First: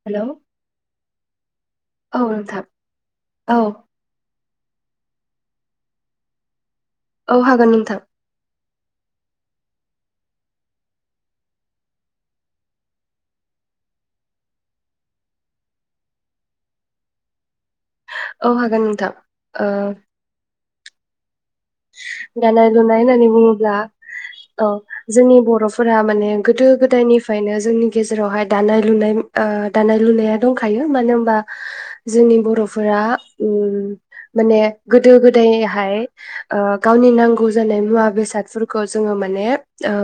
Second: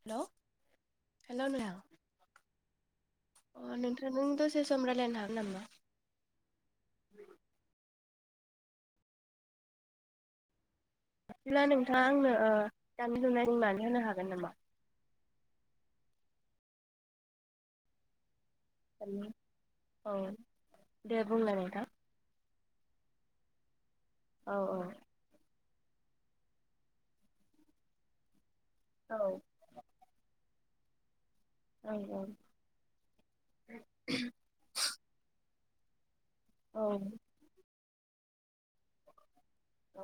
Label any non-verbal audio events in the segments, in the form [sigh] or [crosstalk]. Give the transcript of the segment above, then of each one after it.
Hello hello औ नोंथां नोंथांजों द दसे सम रायलायनो हागोन नामा? औ हागोन नोंथां। बिदिब्ला नोंथाङा आंनो ओ दानाय लुनाय होनो हागोन नामा? औ हागोन बिदिब्ला नोंथाङा नोंथां। आंनो ओ दे बुंलाय नोंथां। दाननाय लुनायनि होननानै बुङोब्ला। औ जोंनि बर' फोरा माने गोदो गोदायनिफ्रायनो जोंनि गेजेरावहाय दानाय लुनाय औ दानाय लुनाया दं खायो मानो होनबा औ जोंनि बर'फोरा माने गोदो गोदाय हाय औ गावनि नांगौ जानाय मुवा बेसादफोरखौ जोङो माने औ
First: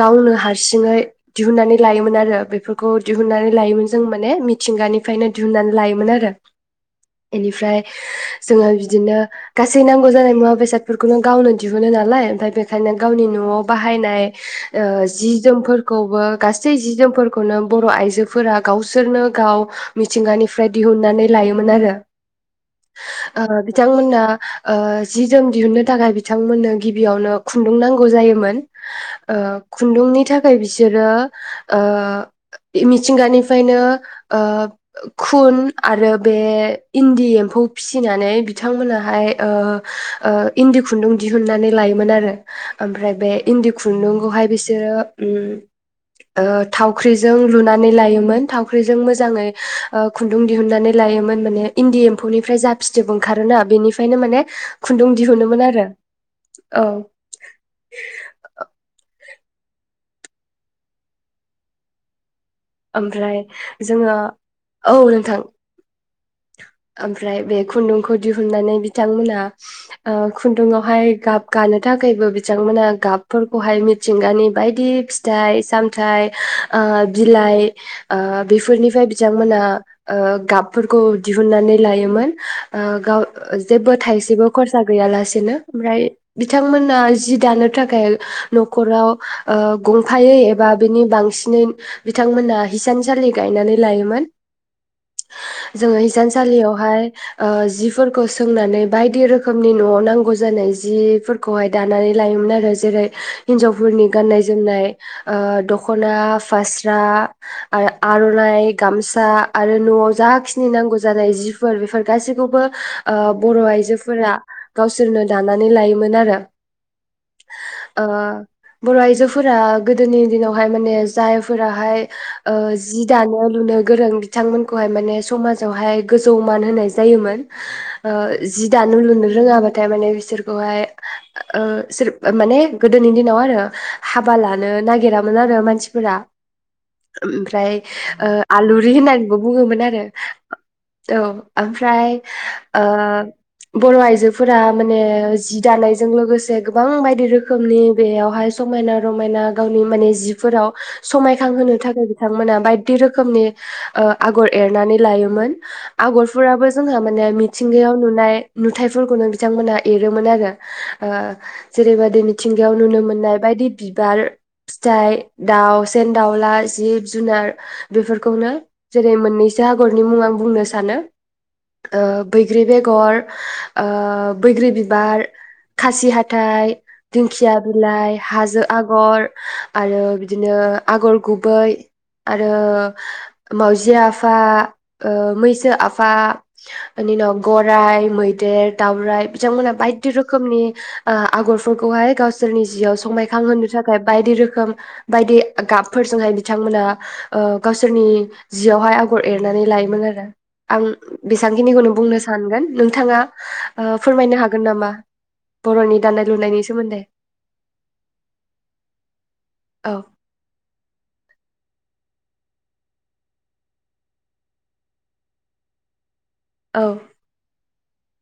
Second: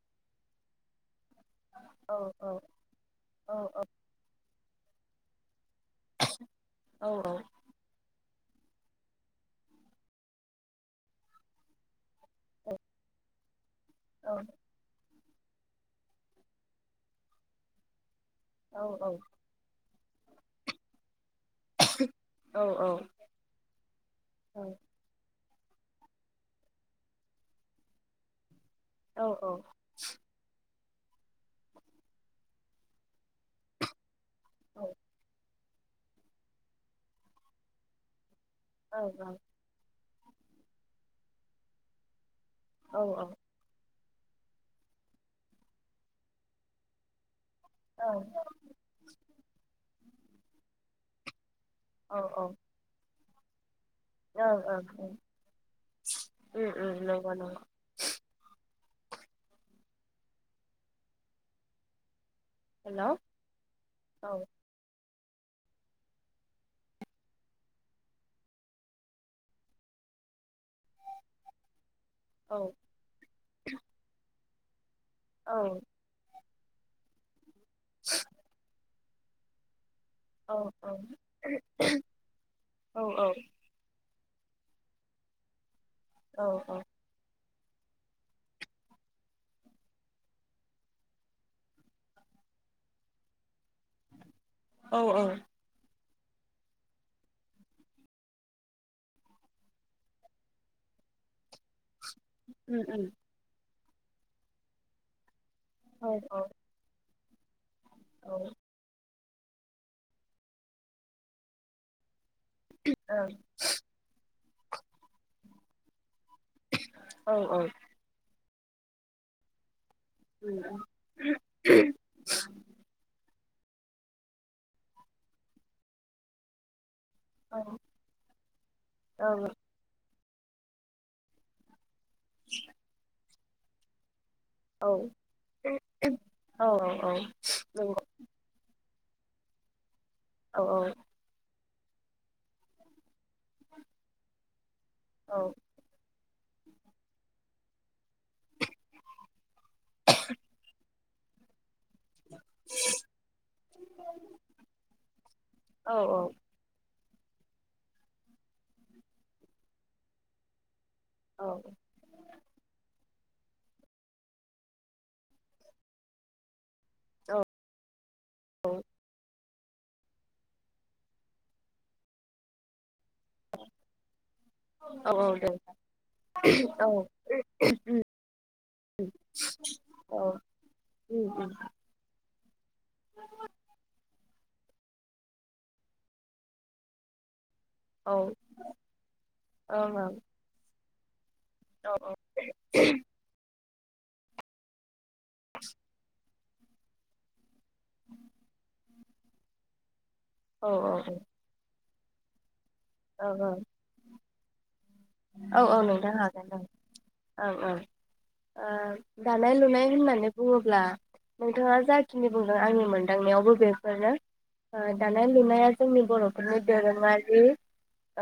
गावनो हा हारसिङै दिहुननानै औ लायोमोन आरो बेफोरखौ दिहुननानै औ लायोमोन जों माने मिथिंगानिफ्रायनो दिहुननानै लायोमोन आरो औ औ बेनिफ्राय जोङो बिदिनो गासै नांगौ जानाय मुवा बेसाद बेफोरखौ नों गावनो दिहुनो नालाय ओमफ्राय बेखायनो गावनि न'आव बाहायनाय औ जि जोमफोरखौबो गासै जि जोमफोरखौनो बर' आइजो फोरा औ गावसोरनो गाव मिथिंगानिफ्राय दिहुननानै लायोमोन आरो बिथांमोना जि जोम दिहुननो थाखाय बिथांमोननो गिबियावनो खुन्दुं नांगौ जायोमोन औ औ खुन्दुंनि थाखाय बिसोरो मिथिंगानिफ्रायनो खुन आरो बे इन्दि एम्फौ फिसिनानै ओं बिथांमोनाहाय ओ इन्दि खुन्दुं दिहुनन्नानै लायोमोन आरो । ओमफ्राय बे इन्दि खु न्दुंखौहाय बिसोरो ओम ओ थावख्रि जों लु नानै लायोमोन थावख्रिजों मोजाङै ओ खुन्दुं दिहुनन्नानै लायोमोन माने इन्दि ओं उम एम्फौनिफ्राय जा फिथोब ओं खारोना बेनि खायनो माने खुन्दुं दिहुनोमोन आरो औ उम नंगौ नंगौ । हेल' ओमफ्राय जोङो औ औ नों थां आमफ्राय बे खुन्दुंखौ दिहुननानै बिथांमोना ओ खुन्दुंवाहाय गाब गानो थाखायबो औ बिथांमोना गाबफोरखौहाय मिथिंगानि बायदि औ फिथाइ सामथाइ आ बि लाइ ओ बेफोरनिफाय बि थियांमोना ओ औ गाबफोरखौ दिहुनन्नानै लायोमोन ओ गाव जेबो थाइ सेबो खरसा गैयालासेनो । ओमफ्राय औ औ बिथांमोना जि दानो थाखाय न'खराव ओ गंफायै एबा बिनि बांसिनै बिथांमोनहा हिसानसालि गायनानै लायोमोन । औ औ । सानलियावहाय ओ जिफोरखौ सोंनानै बायदि रोखोमनि न'आव नांगौ जानाय जिफोरखौहाय दा नानै लायोमोन आरो । उम जेरै उम हिनजाव फोरनि गाननाय जोमनाय ओ औ दख'ना औ फास्र आ आर औ नंगौ औ आरनाय गामस आ आरो न'आव जाखिनि नांगौ जानाय जिफोर बेफोर गासिब खौबो ओ बर' आइजोफोरा गावसोरनो दानानै लायोमोन आरो । [inaudible] ओ बर' आइजोफोरा गोदोनि दिनावहाय माने जाय फोराहाय ओ जि दा दानो लुनो गोरों बिथांमोनखौहाय माने समाजावहाय गोजौ मान होनाय जायोमोन ओ जि दानो लुनो रोङाबाथाय माने बि सोरखौहाय ओ सोर माने गोदोनि दिनावा [unintelligible] हाब [unintelligible] लानो नागिरामोन आरो दे मानसिफोरा ओमफ्राय ओ आलु लुरि होननानैबो बुङोमोन आरो औ औ ओमफ्राय ओ बर' आइजोफोरा माने औ जि दानायजों लोगोसे जे गोबां बायदि रोखोमनि बेयावहाय समायना रमायना गावनि माने जिफोराव समायखांहोनो थाखा बिथांमोना बायदि रोखोमनि ओ आगर एरनानै लायोमोन आगरफोराबो जोंहा मिथिंगायाव नुनाय नुथाइफोरखौनो बिथांमोनहा एरोमोन आरो ओ जेरैबदि मिथिंगायाव नुनो मोननाय बेबायदि बिबार फिथाइ दाउ [unintelligible] दाउला जिब जुनार बेफोरखौनो जेरै मोनै आगरनि मुं आं बुंनो सानो ओ बैग्रि बेगर ओ बैग्रि बिबार खासि हाथाइ दिंखिया बिलाइ हाजो आगर आरो बिदिनो आगर गुबै आरो मावजिया आफा ओ मैसो आफा बिनि उनाव गराय ओं मैदेर दावरायाइ बिथांमोनहा ओं बायदि औ रोखोमनि ओ आगरफोरखौहाय गावसोरनि जिआव समायखां होनो थाखाय बायदि रोखोम बायदि गाबफोरजोंहाय बिथांमोना ओ गावसोरनि जियावहाय आ आगर एरनानै लायोमोन आरो। औ औ आं बेसेबां खिनिखौ बुंनो सानगोन। नोंथाङा फोरमायनो हागोन। गोन नामा? औ -औ बर'नि नोंथां दानाय हागोन औ लुनायनि सोमोन्दै औ- औ ओ दानाय लुनाय औ होननानै बुङोब्ला नोंथाङा जाखिनि बुंदों आंनि मोनदांनायावबो बेफोरनो ।ओ दानाय लुनाया जोंनि बर' [unintelligible] औ दोरोङारि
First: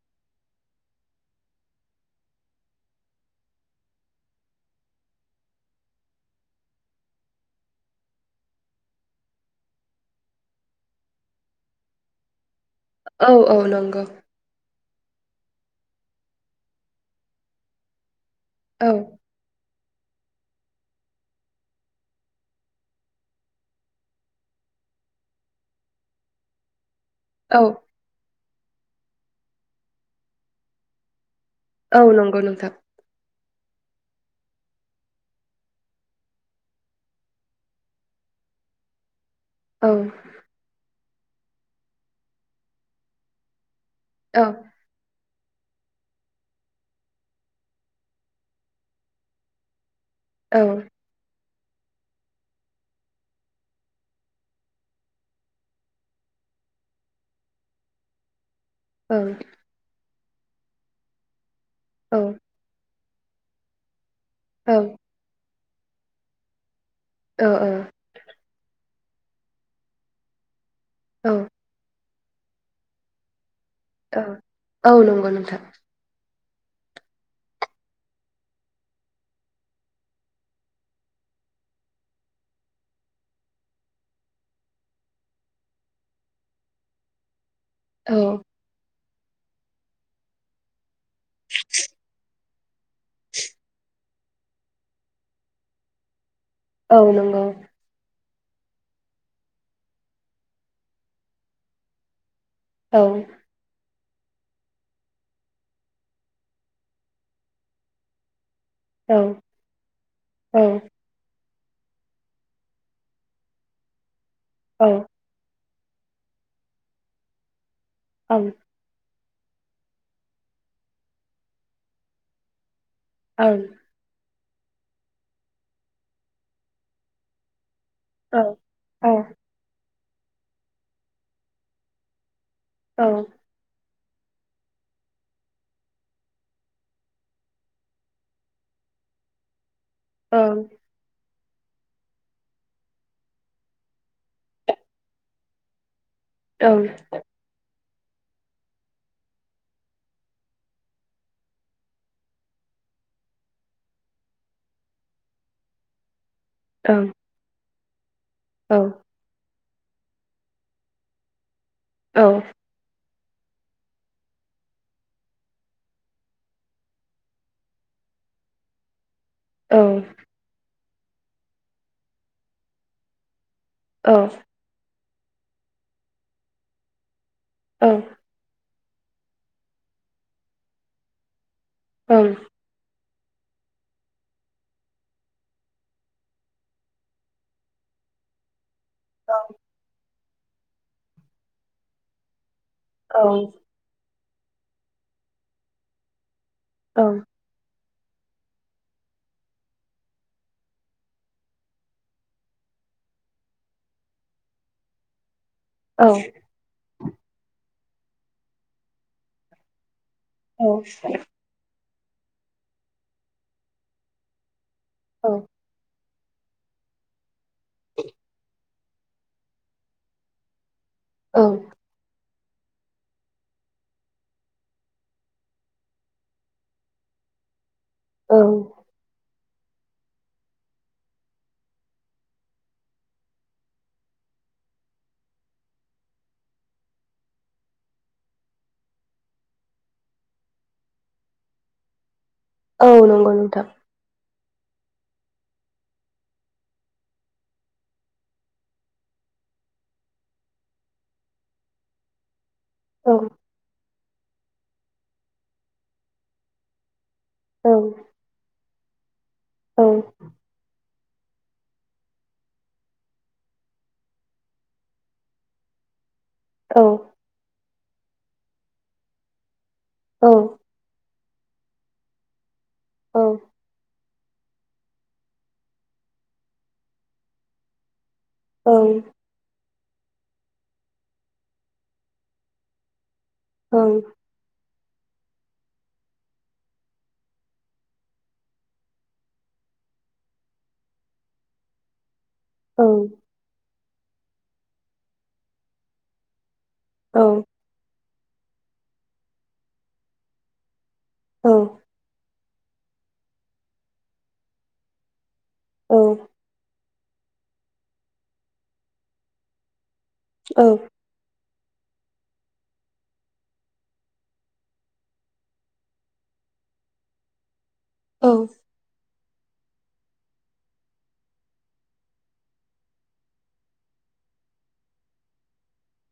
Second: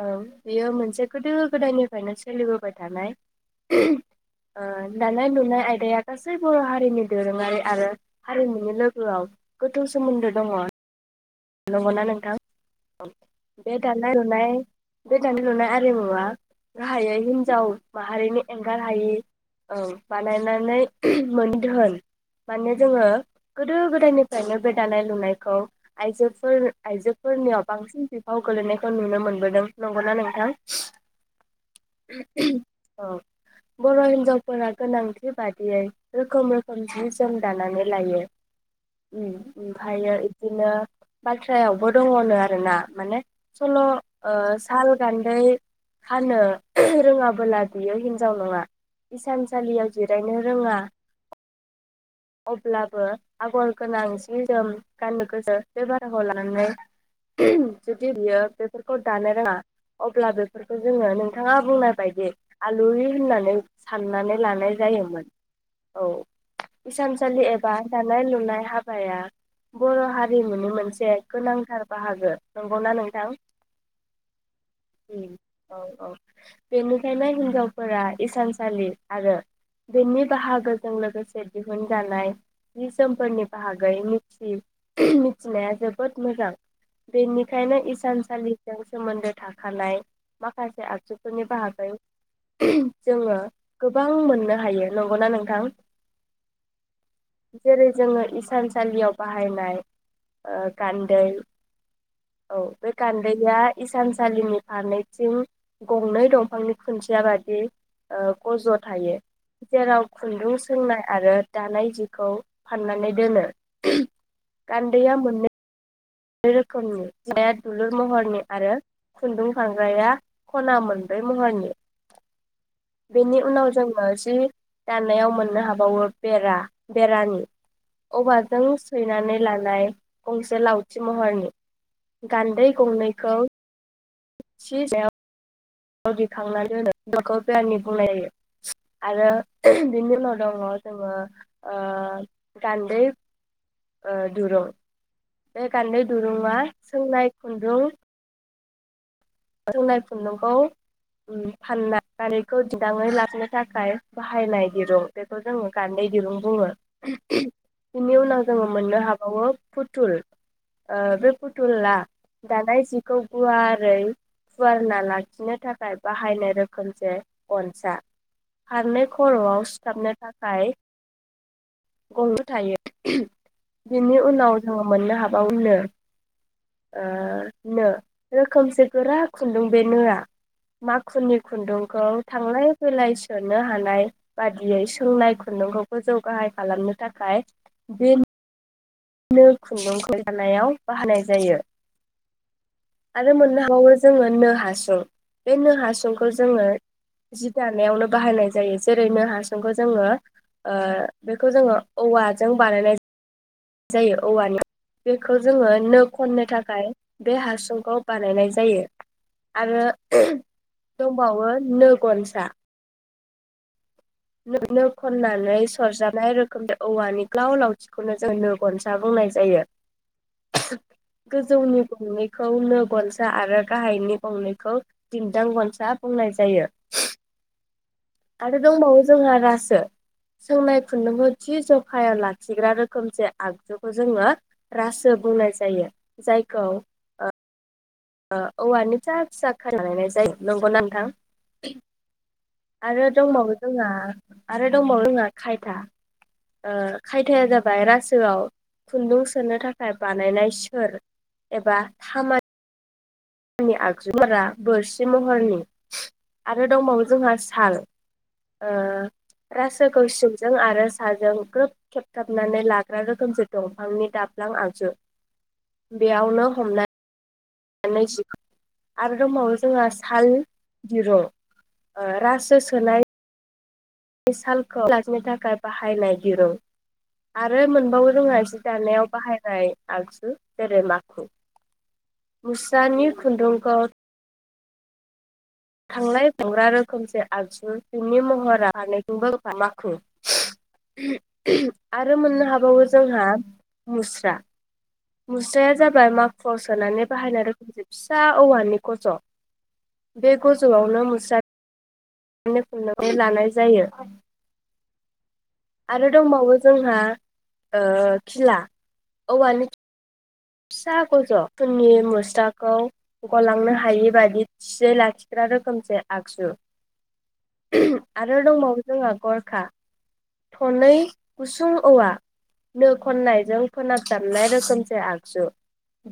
औ बेयो मोनसे गोदो गोदायनिफ्रायनो सोलिबोबाय थानाय । ओ दानाय -लुनाय आयदाया गासै बर' हारिनि दोरोङारि आरो हारिमुनि लोगोआव गोथौ सोमोन्दो दङ'। नंगौना नोंथां? औ औ बे नंगौ दानाय- लुनाय बे दानि लुनाय आरिमुआ गाहायै हिनजाव माहारिनि एंगार औ हायि औ बानायनानै मोनधोन माने जोङो गोदो गोदायनिफ्रायनो बे दानाय लुनायखौ आइजोफोर औ आइजोफोरनियाव बांसिन बे [unintelligible] गोलैनायखौ नुनो मोनबोदों नंगौना नोंथां? औ नंगौ [unintelligible] नोंथां औ बर' हिन्जावफोरा गोनांथि बादियै रोखोम रोखोम जि -जोम दानानै लायो। उम औ ओमफायो इदिनो बाथ्रायावबो दङ'नो आरोना माने सल' ओ औ साल गान [unintelligible] खानो रोङाबोला बियो हिनजाव नङा इानसालियाव जिरायनो औ रोङा अब्लाबो आगर गोनां जि -जोम गाननो गोजो बे बाराह लानानै जुदि बियो बे फोरखौ औ दानो रोङा अब्ला बेफोरखौ जोङो नोंथाङा बुंनाय बायदि आलुयि होननानै साननानै लानाय जायो मोन औ इसानसालि औ एबा दानाय -लुनाय हाब [unintelligible] बर' हार रिमुनि मोन से औ गोनांथार बाहागो। नंगौ ना नोंथां? औ औ उम नंगौ नोंथां। औ औ बेनिखायनो हिनजावफोरा इसानसालि आरो बेनि बाहागोजों लोगोसे दिहुनजानाय जि जोमफोरनि बाहागै मिथि मिथिनाया जोबोद मोजां बेनि खायनो औ इसानसालिखौ सोमोन्दो थाखानाय माखासे आगजु नि बाहागै जोङो गोबां मोननो हायो। नंगौ ना नोंथां? औ नंगौ जेरै जोङो इस सानसालियाव बाहायनाय ओ गान्दै औ बे गान्दैया इस सानसालिनि फारनैथिं गंनै दंफांनि खुन्थियाबादि ओ गज' थायो औ जेराव खुन्दुं औ सोंनाय आरो दानाय जिखौ फाननानै दोनो। औ ओं गान्दैया मोननै मोननै रोखोमनि [unintelligible] दुलुर महरनि आरो खुन्दुं फानग्राया ख'ना मोनब्रै महरनि। बेनि ओं उनाव जोङो जि दानायाव मोननो हाबावो बेरा बेरानि औ औवाजों औ ओं सैनानै लानाय गंसे लाव थि महरनि गान्दै गंनैखौ [unintelligible] [unintelligible] दिखांना दोनो [unintelligible] आरो बेनि उनाव दङ' जोङो ओ गान्दै ओ दुरुं बे गान्दै दुरुङा सोंनाय खुन्दुं सोंनाय खुन्दुंखौ ओम फाननानै बेखौ दिन्दाङै लाबोनो थाखाय बाहायनाय दिरुं बेखौ जोङो गान्दै दिरुं बुङो ओं बिनि उनाव जोङो ओं मोननो औ हाबावो फुथुल ओं बे फुथुला औ दानाय जि खौ गुवारै फुवारना लाखिनो थाखाय बाहायनाय रोखोमसे गनसा फारनै खर'आव औ सिथाबनो थाखाय गंल' थायो औ बिनि उनाव जोङो मोननो हाबावयोनो ओ नो रोखोमसे गोरा खुुनदों बे नोआ मा खुनि खुन्दुंखौ थांलाय फैलाय सोननो हानाय बादियै सोंनाय खुन्दुंखौ गो जौगाहाय खालामनो थाखाय बे नों खुन्दुंखौ दानायाव बाहनाय जायो आरो ओं मोननो हाबावो जे जोङो नो हासुं बे नो हासुंखौ जोङो औ जि दानायावनो बाहायनाय जायो जेरै नो हासुंखौ जोङो ओ बेखौ जोङो औवाजों बानायनाय जायो जायो औवानि बेखौ खौ जोङो नो औ खननो थाखाय बे हासुंखौ बानायनाय जायो आरो औ दंबावो नो गनसा [unintelligible] नो खननानै सरजाब ननाय रखम द औानि [unintelligible] गोलाव लावथिखौनो जोङो गनसा बुंनाय जायो औ गोजौनि गंनै खौ नो गनसा आरो गाहायनि गंनैखौ दिनदां गनसा बुंनाय जायो औ आरो दंबावो हा रासो सोंनाय खुन्दुंखौ थि जखायाव लाखिग्रा रोखोमसे आगजुखौ जोङो रासो बुंनाय जायो जायखौ ओ ओ औवानि फिसा फिसा खाय बानायनाय जायो नंगौना नोंथां? औ आरो नंगौ दंबावो नोंथां जोंहा आरो दंबावो जोंहा खाइथा ओ खाइथाया जाबाय रासोआव खुन्दुं सोनो थाखाय बानायनाय सोर एबा थामा औ नि आगजु [unintelligible] बोरसि महरनि आरो दंबावो जोंहा औ साल। ओ औ रासोखौ सिंजों आरो साजों ग्रोब खेबथाबनानै लाग्रा रोखोमसे दंफांनि दाब्लां आगजु। बेयावनो औ हमना दानाय सि। आरो दंबावो जोंहा साल ओं दिरुं। ओ रासो सोनाय औ सालखौ [unintelligible] थाखाय बाहायनाय दिरुं आरो मोनबावो जोंना जि दानायाव बाहायनाय आगजु जेरै माखु मुस्रानि औ खुन्दुंखौ थांलाय [unintelligible] रोखोमसे आगजु सिंनि महरा फारनैथिंबो [unintelligible] माखु आ रो मोननो हाबावो जोंहा मुस स्रा। मुस्राया जाबाय मा खुआव सोनानै बाहायना रोखोम फिसा औवानि गज' बे गज'आव नो मुस्रा औ [unintelligible] लानाय जायो। आरो दंबावो जोंहा ओ खिला औवानि फिसा गज' [unintelligible] मुस्राखौ गलांनो हायि बादि थियै लाखिग्रा रोखोमसे आगजु। आरो उम दंबावो जोंहा गर खा थरनै गुसुं औवा नो खननायजों फोनाबजाबनाय रोखोमसे आग जु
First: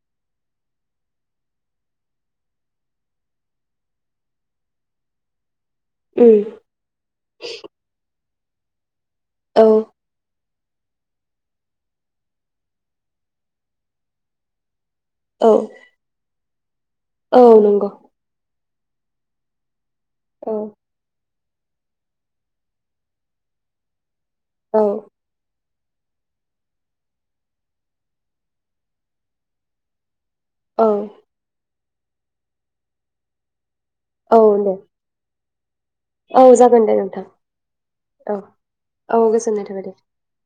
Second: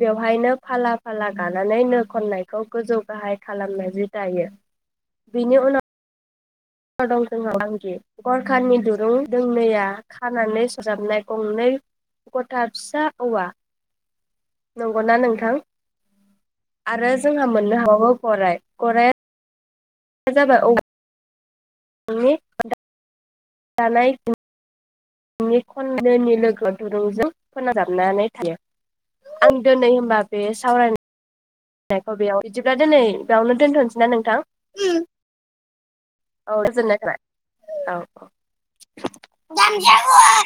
बेवहायनो फाला फाला गानानै नो खननायखौ गोजौ गाहाय खालामना जि दायो बिनि उनाव उम [unintelligible] गरखानि दु रुं दोंनैया खानानै सरजाबनाय गंनै गथा फिसा औवा नंगौना औ नोंथां आरो औ जोंहा मोननो नंगौ हाबावो गराय गराय दा जाबाय औ [unintelligible] जानाय औ [unintelligible] लोगोआव दुरुंजों फोनांजाबनानै थायो आं दोनै होनबा बे औ सावरायनाय नायखौ बेयाव बिदिब्ला दोनै बेयावनो दोनथ'सै ना नोंथां औ दे औ जागोन दे गोजोननाय नोंथां थाबाय औ गोजोननाय थाबाय औ दे औ